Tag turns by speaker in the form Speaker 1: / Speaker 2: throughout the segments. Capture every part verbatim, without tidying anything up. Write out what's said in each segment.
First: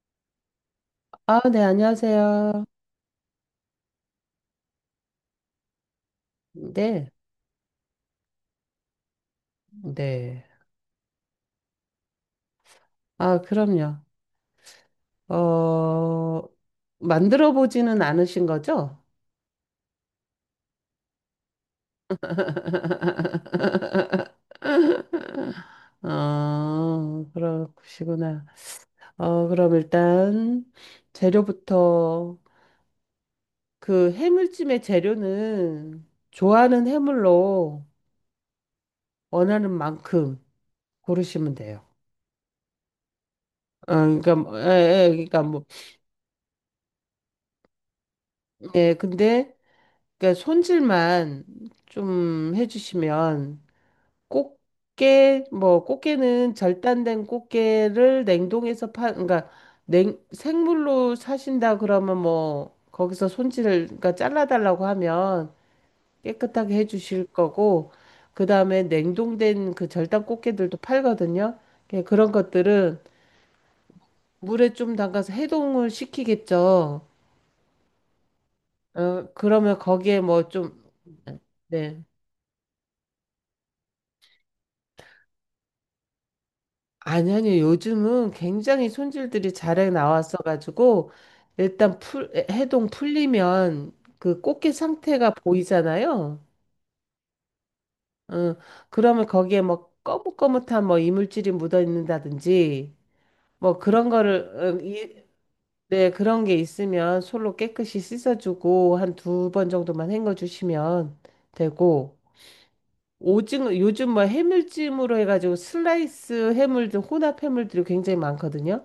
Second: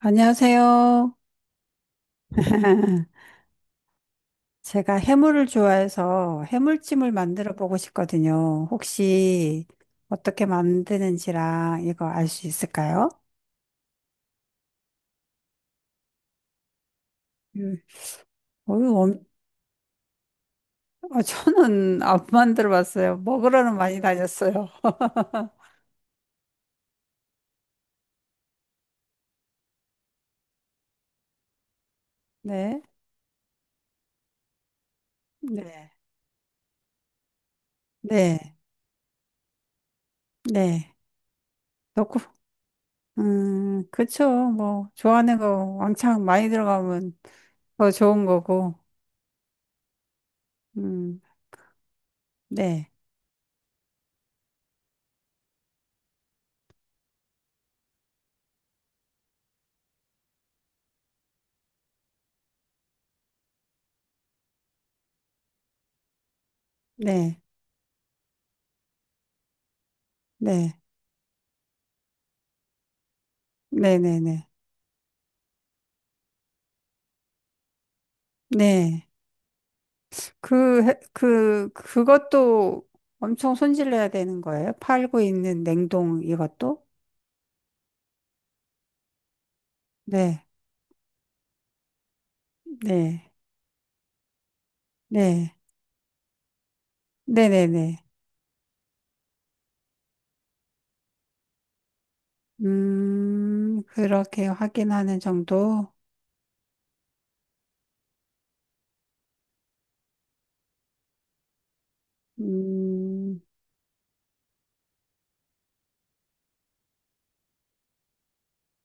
Speaker 1: 안녕하세요.
Speaker 2: 아, 네, 안녕하세요.
Speaker 1: 제가 해물을 좋아해서
Speaker 2: 네,
Speaker 1: 해물찜을 만들어 보고 싶거든요. 혹시
Speaker 2: 네.
Speaker 1: 어떻게 만드는지랑 이거 알 수 있을까요?
Speaker 2: 아, 그럼요. 어, 만들어
Speaker 1: 음.
Speaker 2: 보지는 않으신
Speaker 1: 어유,
Speaker 2: 거죠?
Speaker 1: 엄- 어, 저는 안 만들어 봤어요. 먹으러는 많이 다녔어요.
Speaker 2: 어, 그러시구나. 어, 그럼 일단 재료부터
Speaker 1: 네.
Speaker 2: 그 해물찜의
Speaker 1: 네.
Speaker 2: 재료는 좋아하는 해물로
Speaker 1: 네.
Speaker 2: 원하는 만큼
Speaker 1: 네.
Speaker 2: 고르시면 돼요.
Speaker 1: 넣고, 음,
Speaker 2: 어,
Speaker 1: 그쵸.
Speaker 2: 그러니까 뭐, 예,
Speaker 1: 뭐,
Speaker 2: 예,
Speaker 1: 좋아하는
Speaker 2: 그러니까 뭐,
Speaker 1: 거 왕창 많이 들어가면 더 좋은 거고.
Speaker 2: 예, 근데 그러니까
Speaker 1: 음,
Speaker 2: 손질만 좀
Speaker 1: 네.
Speaker 2: 해주시면 꽃게 뭐 꽃게는 절단된 꽃게를 냉동해서 파 그러니까 냉 생물로 사신다 그러면 뭐 거기서 손질을 그러니까 잘라달라고 하면 깨끗하게 해주실
Speaker 1: 네.
Speaker 2: 거고 그다음에 냉동된 그 절단
Speaker 1: 네.
Speaker 2: 꽃게들도 팔거든요. 예, 그런 것들은
Speaker 1: 네네네.
Speaker 2: 물에 좀 담가서 해동을 시키겠죠.
Speaker 1: 네.
Speaker 2: 어, 그러면 거기에 뭐 좀
Speaker 1: 그, 해- 그,
Speaker 2: 네.
Speaker 1: 그것도 엄청 손질해야 되는 거예요? 팔고 있는 냉동 이것도?
Speaker 2: 아니, 아니, 요즘은 굉장히 손질들이 잘해
Speaker 1: 네.
Speaker 2: 나왔어가지고, 일단 풀, 해동
Speaker 1: 네.
Speaker 2: 풀리면 그 꽃게 상태가
Speaker 1: 네.
Speaker 2: 보이잖아요.
Speaker 1: 네네네.
Speaker 2: 어, 그러면 거기에 뭐 거뭇거뭇한 뭐 이물질이 묻어 있는다든지, 뭐
Speaker 1: 음,
Speaker 2: 그런
Speaker 1: 그렇게
Speaker 2: 거를, 어,
Speaker 1: 확인하는
Speaker 2: 이-
Speaker 1: 정도?
Speaker 2: 네, 그런 게 있으면 솔로 깨끗이 씻어주고, 한 두 번 정도만 헹궈주시면 되고,
Speaker 1: 음,
Speaker 2: 오징어, 요즘 뭐 해물찜으로 해가지고 슬라이스 해물들, 혼합 해물들이 굉장히 많거든요.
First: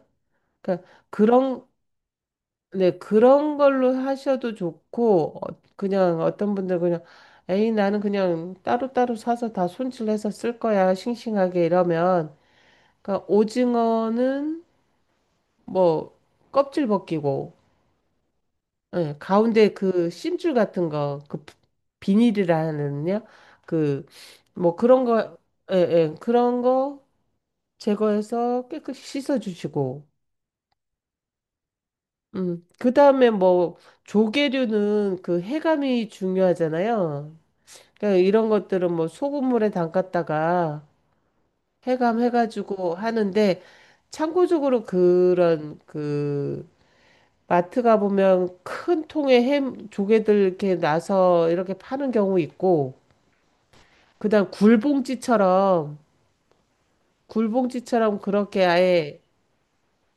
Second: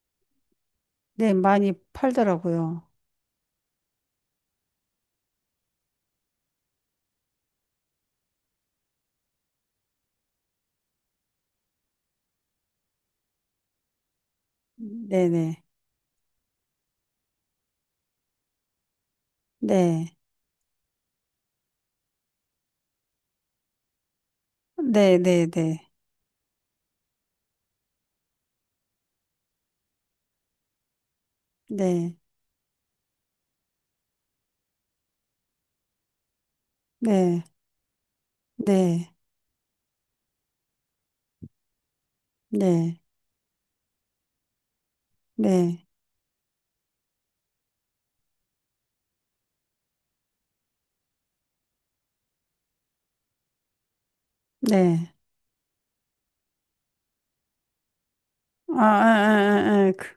Speaker 2: 그러니까
Speaker 1: 네.
Speaker 2: 그런
Speaker 1: 많이 팔더라고요.
Speaker 2: 네, 그런 걸로 하셔도 좋고, 어, 그냥 어떤 분들 그냥, 에이, 나는 그냥 따로따로 사서 다 손질해서 쓸 거야, 싱싱하게 이러면. 그러니까 오징어는
Speaker 1: 네네.
Speaker 2: 뭐, 껍질 벗기고, 예, 가운데 그
Speaker 1: 네.
Speaker 2: 심줄 같은 거, 그 비닐이라는요? 그, 뭐 그런 거,
Speaker 1: 네네네.
Speaker 2: 예,
Speaker 1: 네.
Speaker 2: 예, 그런 거 제거해서 깨끗이 씻어주시고,
Speaker 1: 네.
Speaker 2: 음, 그 다음에 뭐, 조개류는 그 해감이 중요하잖아요.
Speaker 1: 네.
Speaker 2: 그러니까 이런 것들은 뭐
Speaker 1: 네.
Speaker 2: 소금물에 담갔다가 해감해가지고
Speaker 1: 네.
Speaker 2: 하는데 참고적으로 그런
Speaker 1: 네.
Speaker 2: 그 마트 가보면 큰 통에 햄 조개들 이렇게 나서 이렇게 파는 경우 있고 그다음
Speaker 1: 네.
Speaker 2: 굴봉지처럼 굴봉지처럼 그렇게
Speaker 1: 아, 아,
Speaker 2: 아예
Speaker 1: 아, 아. 아. 그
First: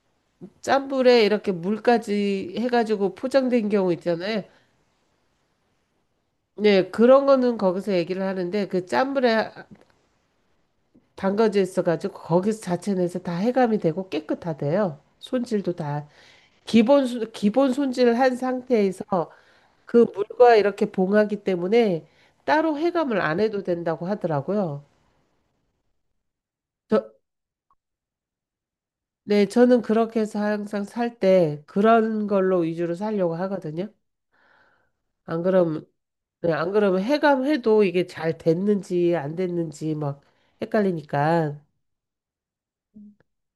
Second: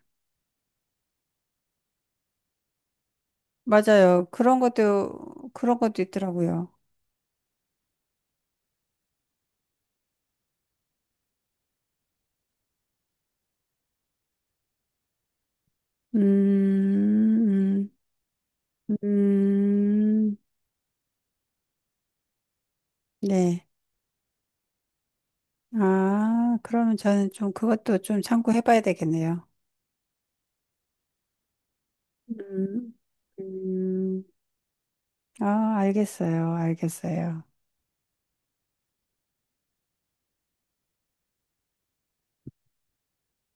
Speaker 2: 짠불에 이렇게 물까지 해가지고 포장된 경우
Speaker 1: 맞아요.
Speaker 2: 있잖아요.
Speaker 1: 그런 것도, 그런 것도 있더라고요.
Speaker 2: 네, 그런 거는 거기서 얘기를 하는데 그 짠불에 담가져 있어가지고 거기서 자체 내서 다 해감이 되고 깨끗하대요. 손질도 다 기본 손- 기본
Speaker 1: 음,
Speaker 2: 손질을 한
Speaker 1: 음,
Speaker 2: 상태에서 그
Speaker 1: 음,
Speaker 2: 물과 이렇게 봉하기 때문에 따로 해감을 안 해도
Speaker 1: 네.
Speaker 2: 된다고 하더라고요.
Speaker 1: 아, 그러면
Speaker 2: 저,
Speaker 1: 저는 좀 그것도 좀 참고해 봐야
Speaker 2: 네,
Speaker 1: 되겠네요.
Speaker 2: 저는 그렇게 해서 항상 살 때 그런 걸로
Speaker 1: 음,
Speaker 2: 위주로 살려고 하거든요.
Speaker 1: 음,
Speaker 2: 안
Speaker 1: 아,
Speaker 2: 그러면 네,
Speaker 1: 알겠어요.
Speaker 2: 안 그러면
Speaker 1: 알겠어요.
Speaker 2: 해감해도 이게 잘 됐는지 안 됐는지 막 헷갈리니까.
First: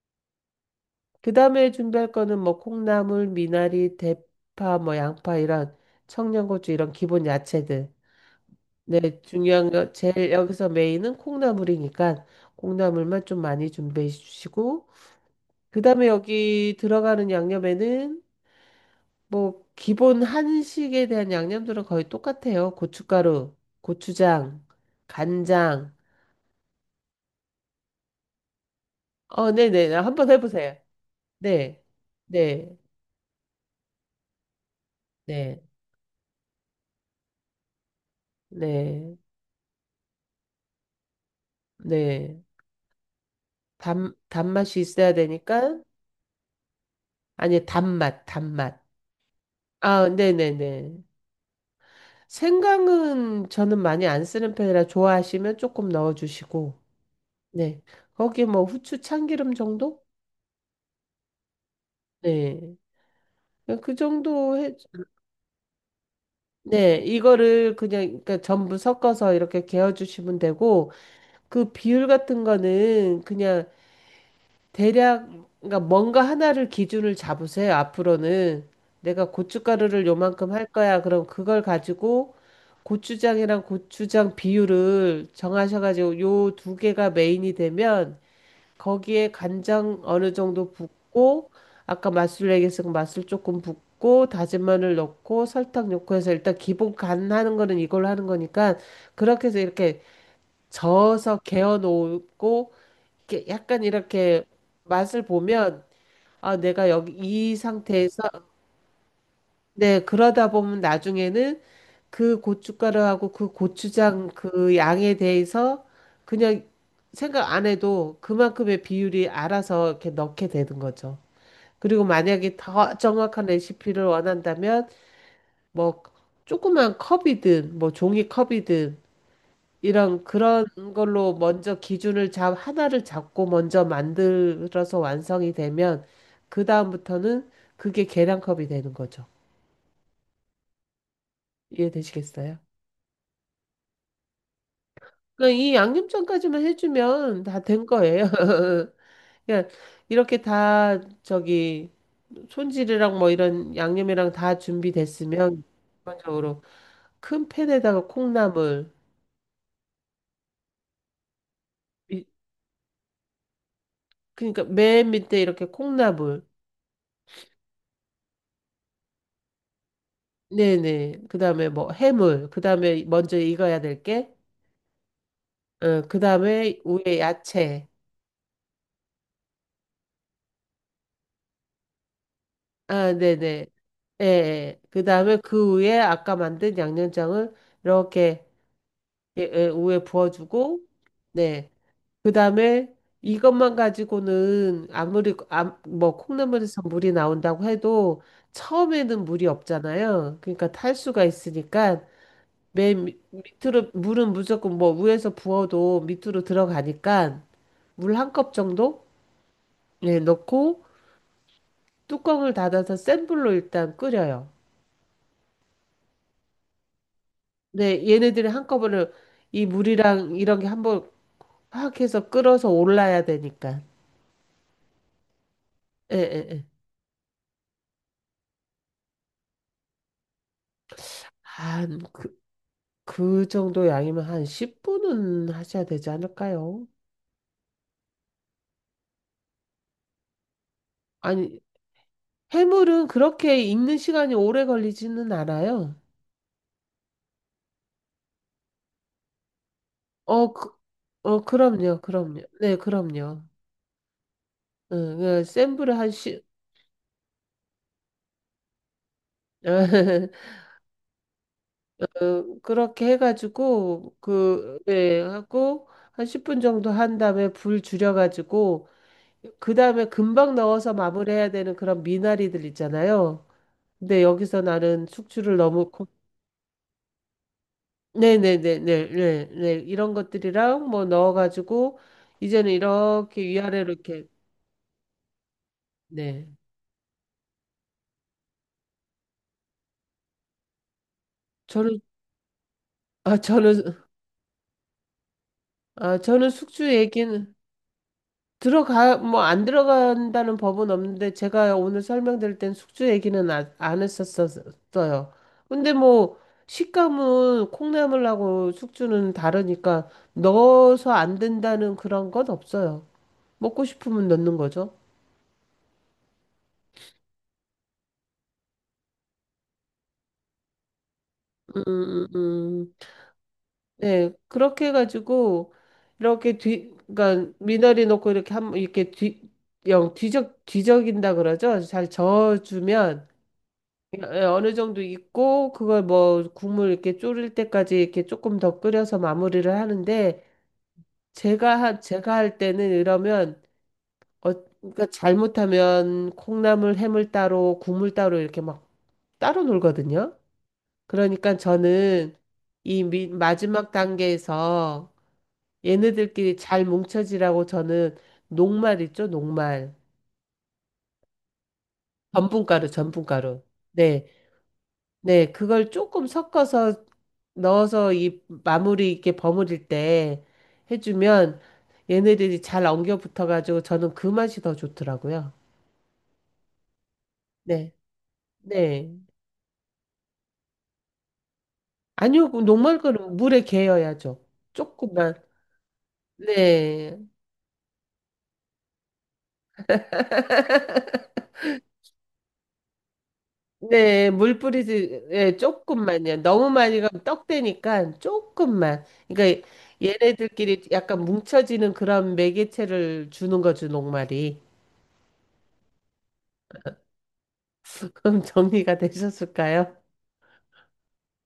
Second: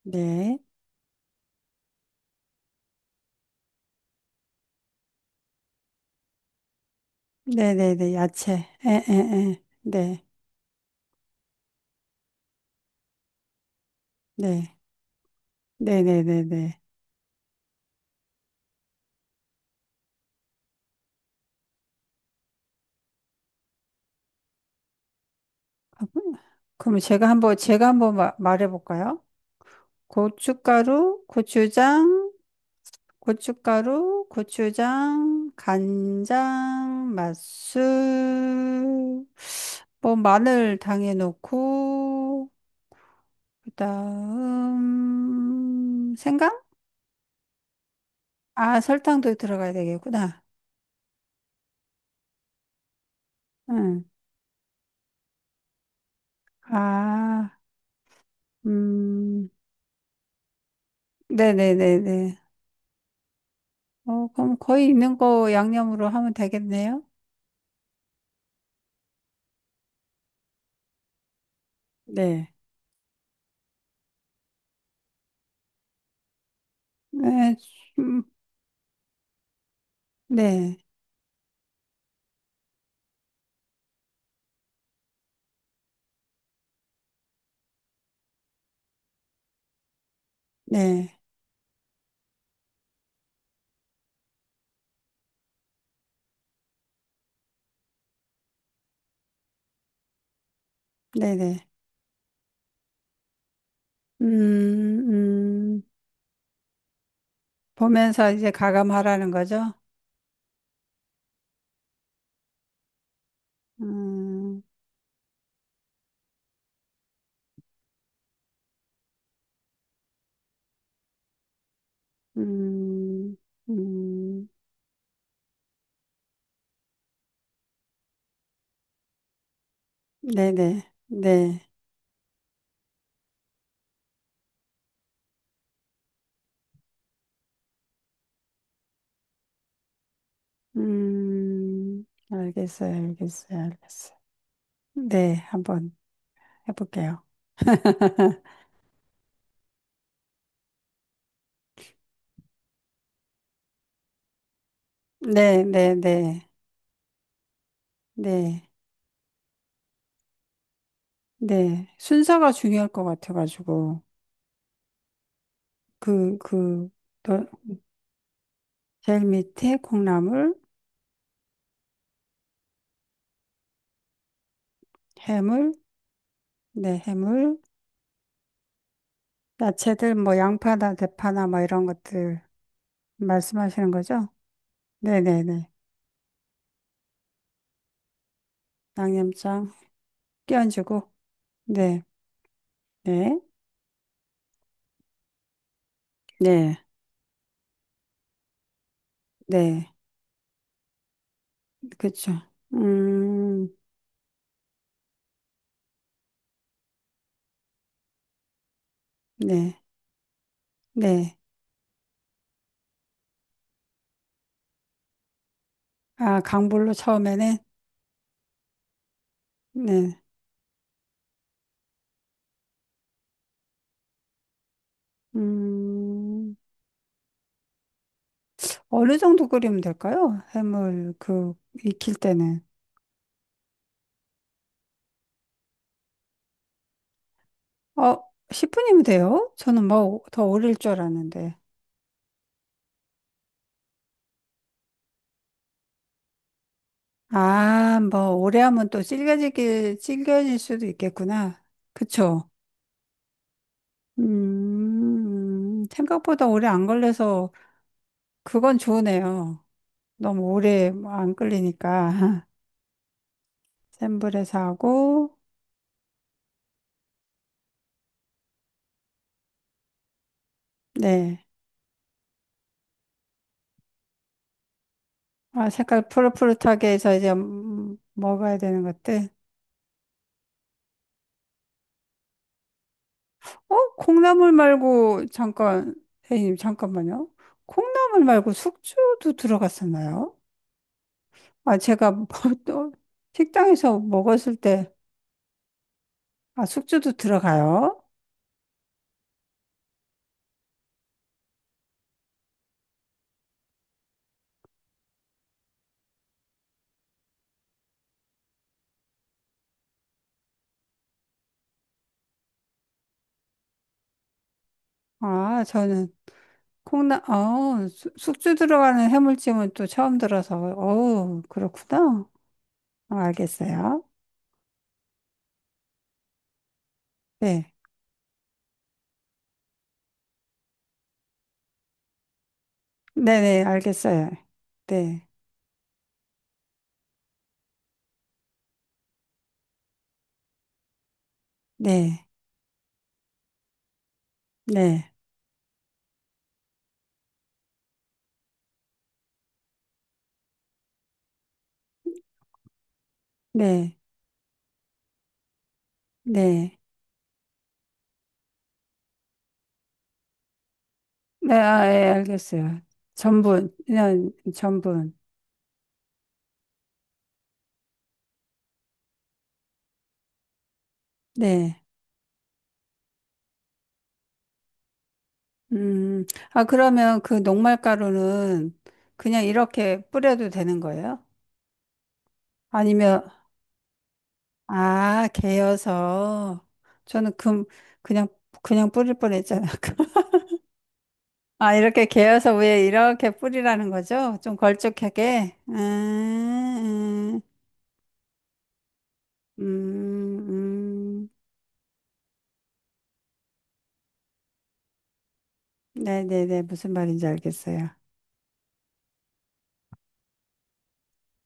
Speaker 1: 네.
Speaker 2: 그 다음에 준비할 거는 뭐 콩나물, 미나리, 대파, 뭐 양파 이런 청양고추 이런 기본 야채들.
Speaker 1: 네네네. 야채. 에, 에,
Speaker 2: 네,
Speaker 1: 에.
Speaker 2: 중요한 거
Speaker 1: 네.
Speaker 2: 제일 여기서 메인은 콩나물이니까 콩나물만 좀 많이 준비해
Speaker 1: 네.
Speaker 2: 주시고 그 다음에 여기
Speaker 1: 네네네네.
Speaker 2: 들어가는 양념에는 뭐 기본 한식에 대한 양념들은 거의 똑같아요. 고춧가루, 고추장, 간장.
Speaker 1: 그러면 제가 한번, 제가 한번 마- 말해 볼까요?
Speaker 2: 어, 네네. 한번 해보세요.
Speaker 1: 고춧가루,
Speaker 2: 네,
Speaker 1: 고추장,
Speaker 2: 네,
Speaker 1: 고춧가루, 고추장,
Speaker 2: 네,
Speaker 1: 간장,
Speaker 2: 네,
Speaker 1: 맛술, 뭐 마늘 당에
Speaker 2: 네.
Speaker 1: 넣고
Speaker 2: 단, 단맛이 있어야 되니까,
Speaker 1: 그다음 생강?
Speaker 2: 아니, 단맛,
Speaker 1: 아,
Speaker 2: 단맛.
Speaker 1: 설탕도 들어가야
Speaker 2: 아,
Speaker 1: 되겠구나.
Speaker 2: 네네네. 생강은 저는
Speaker 1: 응.
Speaker 2: 많이 안 쓰는 편이라 좋아하시면 조금 넣어주시고,
Speaker 1: 아,
Speaker 2: 네. 거기 뭐 후추
Speaker 1: 음,
Speaker 2: 참기름 정도?
Speaker 1: 네네네네.
Speaker 2: 네. 그
Speaker 1: 어,
Speaker 2: 정도
Speaker 1: 그럼
Speaker 2: 해,
Speaker 1: 거의 있는 거 양념으로 하면
Speaker 2: 네.
Speaker 1: 되겠네요.
Speaker 2: 이거를 그냥, 그러니까 전부 섞어서 이렇게 개어주시면 되고, 그 비율 같은
Speaker 1: 네.
Speaker 2: 거는 그냥 대략 그러니까 뭔가 하나를 기준을
Speaker 1: 네,
Speaker 2: 잡으세요.
Speaker 1: 음,
Speaker 2: 앞으로는 내가 고춧가루를 요만큼 할
Speaker 1: 네,
Speaker 2: 거야. 그럼 그걸 가지고 고추장이랑 고추장 비율을 정하셔가지고 요 두 개가 메인이 되면 거기에 간장 어느 정도
Speaker 1: 네,
Speaker 2: 붓고 아까 맛술 얘기했으니까 맛술 조금 붓고 다진 마늘 넣고 설탕 넣고 해서 일단 기본 간 하는 거는 이걸로 하는 거니까 그렇게 해서 이렇게 저어서
Speaker 1: 네네.
Speaker 2: 개어 놓고 이렇게 약간 이렇게 맛을
Speaker 1: 음, 음.
Speaker 2: 보면 아 내가 여기 이 상태에서
Speaker 1: 보면서 이제 가감하라는 거죠.
Speaker 2: 네 그러다 보면 나중에는 그 고춧가루하고 그 고추장
Speaker 1: 음,
Speaker 2: 그 양에 대해서 그냥 생각 안 해도 그만큼의 비율이 알아서 이렇게 넣게 되는 거죠. 그리고 만약에 더
Speaker 1: 음,
Speaker 2: 정확한 레시피를
Speaker 1: 음,
Speaker 2: 원한다면 뭐 조그만 컵이든 뭐 종이컵이든 이런 그런
Speaker 1: 네네,
Speaker 2: 걸로
Speaker 1: 네.
Speaker 2: 먼저 기준을 잡 하나를 잡고 먼저 만들어서 완성이 되면 그 다음부터는 그게 계량컵이 되는 거죠.
Speaker 1: 음,
Speaker 2: 이해되시겠어요?
Speaker 1: 알겠어요, 알겠어요, 알겠어요. 네,
Speaker 2: 그러니까 이
Speaker 1: 한번
Speaker 2: 양념장까지만
Speaker 1: 해볼게요.
Speaker 2: 해주면 다 된 거예요. 그냥 이렇게 다 저기 손질이랑 뭐 이런 양념이랑 다 준비됐으면
Speaker 1: 네, 네, 네,
Speaker 2: 기본적으로 큰 팬에다가
Speaker 1: 네,
Speaker 2: 콩나물
Speaker 1: 네.
Speaker 2: 이-
Speaker 1: 순서가 중요할 것 같아가지고.
Speaker 2: 그러니까 맨 밑에 이렇게
Speaker 1: 그,
Speaker 2: 콩나물
Speaker 1: 그, 또 제일 밑에 콩나물,
Speaker 2: 네네. 그다음에 뭐 해물, 그다음에 먼저 익어야 될 게,
Speaker 1: 해물,
Speaker 2: 어, 그다음에
Speaker 1: 네,
Speaker 2: 위에
Speaker 1: 해물,
Speaker 2: 야채.
Speaker 1: 야채들, 뭐, 양파나 대파나 뭐 이런 것들
Speaker 2: 아, 네네.
Speaker 1: 말씀하시는
Speaker 2: 예,
Speaker 1: 거죠?
Speaker 2: 예. 그다음에
Speaker 1: 네네네.
Speaker 2: 그 위에 아까 만든 양념장을 이렇게 예, 예,
Speaker 1: 양념장
Speaker 2: 위에 부어주고,
Speaker 1: 끼얹고
Speaker 2: 네.
Speaker 1: 네,
Speaker 2: 그다음에
Speaker 1: 네,
Speaker 2: 이것만 가지고는 아무리 아, 뭐
Speaker 1: 네,
Speaker 2: 콩나물에서 물이 나온다고 해도 처음에는 물이
Speaker 1: 네,
Speaker 2: 없잖아요. 그러니까 탈수가 있으니까
Speaker 1: 그쵸.
Speaker 2: 맨 밑-
Speaker 1: 음,
Speaker 2: 밑으로 물은 무조건 뭐 위에서 부어도 밑으로 들어가니까. 물 한 컵 정도
Speaker 1: 네,
Speaker 2: 예, 넣고
Speaker 1: 네.
Speaker 2: 뚜껑을 닫아서 센 불로 일단 끓여요.
Speaker 1: 아, 강불로 처음에는
Speaker 2: 근데 얘네들이 한꺼번에 이
Speaker 1: 네,
Speaker 2: 물이랑 이런 게 한번 확 해서 끓어서 올라야 되니까. 예, 예,
Speaker 1: 음,
Speaker 2: 예.
Speaker 1: 어느 정도 끓이면 될까요? 해물 그
Speaker 2: 한
Speaker 1: 익힐
Speaker 2: 그,
Speaker 1: 때는
Speaker 2: 그 정도 양이면 한 십 분은 하셔야 되지 않을까요?
Speaker 1: 어, 십 분이면 돼요? 저는 뭐 더 오래일 줄 알았는데.
Speaker 2: 아니, 해물은 그렇게 익는 시간이 오래 걸리지는 않아요.
Speaker 1: 아, 뭐 오래 하면 또 질겨지기
Speaker 2: 어,
Speaker 1: 질겨질
Speaker 2: 그,
Speaker 1: 수도
Speaker 2: 어,
Speaker 1: 있겠구나.
Speaker 2: 그럼요, 그럼요.
Speaker 1: 그쵸?
Speaker 2: 네, 그럼요. 응, 그 센
Speaker 1: 음,
Speaker 2: 불에 한 십,
Speaker 1: 생각보다 오래 안 걸려서 그건 좋으네요. 너무 오래 뭐 안 끓이니까
Speaker 2: 그, 그렇게 해가지고
Speaker 1: 센 불에서
Speaker 2: 그 예,
Speaker 1: 하고
Speaker 2: 하고 한 십 분 정도 한 다음에 불 줄여가지고 그 다음에 금방 넣어서
Speaker 1: 네.
Speaker 2: 마무리해야 되는 그런 미나리들 있잖아요. 근데 여기서 나는 숙주를
Speaker 1: 아,
Speaker 2: 너무 고-
Speaker 1: 색깔 푸릇푸릇하게 해서 이제 음, 음, 먹어야
Speaker 2: 네네네네
Speaker 1: 되는
Speaker 2: 네,
Speaker 1: 것들.
Speaker 2: 네 네, 이런 것들이랑 뭐 넣어가지고 이제는 이렇게
Speaker 1: 어?
Speaker 2: 위아래로 이렇게
Speaker 1: 콩나물 말고 잠깐
Speaker 2: 네
Speaker 1: 선생님 잠깐만요. 콩나물 말고 숙주도 들어갔었나요? 아,
Speaker 2: 저는
Speaker 1: 제가 뭐 또
Speaker 2: 아
Speaker 1: 식당에서
Speaker 2: 저는
Speaker 1: 먹었을 때
Speaker 2: 아 저는
Speaker 1: 아,
Speaker 2: 숙주
Speaker 1: 숙주도
Speaker 2: 얘기는
Speaker 1: 들어가요?
Speaker 2: 들어가, 뭐, 안 들어간다는 법은 없는데, 제가 오늘 설명드릴 땐 숙주 얘기는 아, 안 했었어요. 근데 뭐, 식감은 콩나물하고 숙주는 다르니까, 넣어서 안 된다는 그런 건 없어요. 먹고 싶으면 넣는 거죠.
Speaker 1: 아, 저는 콩나 어, 수- 숙주 들어가는 해물찜은 또 처음 들어서 어,
Speaker 2: 음, 음,
Speaker 1: 그렇구나.
Speaker 2: 음. 음.
Speaker 1: 아, 알겠어요.
Speaker 2: 네, 그렇게 해가지고, 이렇게 뒤, 그러니까
Speaker 1: 네.
Speaker 2: 미나리 넣고 이렇게 한, 이렇게 뒤, 영, 뒤적, 뒤적인다 그러죠? 잘 저어주면,
Speaker 1: 네네, 알겠어요.
Speaker 2: 예, 어느 정도
Speaker 1: 네,
Speaker 2: 있고 그걸 뭐 국물 이렇게 졸일 때까지 이렇게 조금 더 끓여서 마무리를 하는데 제가 하-
Speaker 1: 네,
Speaker 2: 제가 할 때는 이러면 어 그러니까
Speaker 1: 네,
Speaker 2: 잘못하면 콩나물 해물 따로 국물 따로 이렇게 막 따로 놀거든요. 그러니까 저는 이 미- 마지막
Speaker 1: 네,
Speaker 2: 단계에서 얘네들끼리
Speaker 1: 네.
Speaker 2: 잘 뭉쳐지라고 저는 녹말 있죠, 녹말.
Speaker 1: 네, 아, 예, 알겠어요.
Speaker 2: 전분가루, 전분가루.
Speaker 1: 전분,
Speaker 2: 네.
Speaker 1: 그냥 전분.
Speaker 2: 네, 그걸 조금 섞어서 넣어서 이 마무리 이렇게 버무릴 때 해주면
Speaker 1: 네.
Speaker 2: 얘네들이 잘 엉겨 붙어가지고 저는 그 맛이 더 좋더라고요.
Speaker 1: 음, 아, 그러면 그
Speaker 2: 네,
Speaker 1: 녹말가루는
Speaker 2: 네.
Speaker 1: 그냥 이렇게 뿌려도 되는 거예요?
Speaker 2: 아니요, 그
Speaker 1: 아니면,
Speaker 2: 녹말거는 물에 개어야죠.
Speaker 1: 아,
Speaker 2: 조금만.
Speaker 1: 개여서.
Speaker 2: 네,
Speaker 1: 저는 금, 그냥, 그냥 뿌릴 뻔했잖아요. 아, 이렇게 개어서 위에 이렇게 뿌리라는
Speaker 2: 네,
Speaker 1: 거죠? 좀
Speaker 2: 물 뿌리지, 예,
Speaker 1: 걸쭉하게?
Speaker 2: 조금만요. 너무 많이 가면
Speaker 1: 음,
Speaker 2: 떡되니까 조금만. 그러니까
Speaker 1: 음,
Speaker 2: 얘네들끼리 약간
Speaker 1: 음,
Speaker 2: 뭉쳐지는 그런 매개체를 주는 거죠, 녹말이.
Speaker 1: 네네네. 무슨 말인지 알겠어요.
Speaker 2: 그럼 정리가 되셨을까요?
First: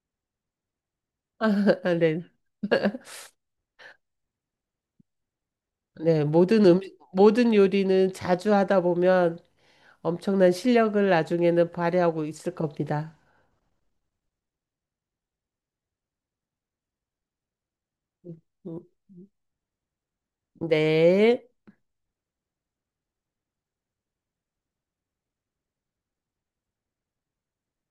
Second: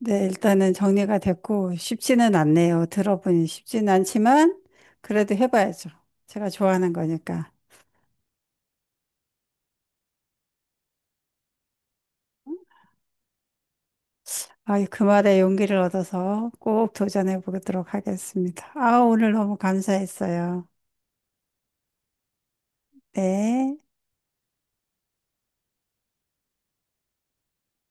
Speaker 1: 네, 일단은 정리가 됐고,
Speaker 2: 아, 네.
Speaker 1: 쉽지는 않네요. 들어보니 쉽지는 않지만, 그래도 해봐야죠.
Speaker 2: 네,
Speaker 1: 제가
Speaker 2: 모든 음
Speaker 1: 좋아하는 거니까.
Speaker 2: 모든 요리는 자주 하다 보면 엄청난 실력을 나중에는 발휘하고 있을 겁니다.
Speaker 1: 아, 그 말에 용기를 얻어서 꼭 도전해 보도록
Speaker 2: 음,
Speaker 1: 하겠습니다.
Speaker 2: 음,
Speaker 1: 아, 오늘 너무 감사했어요.
Speaker 2: 네.
Speaker 1: 네.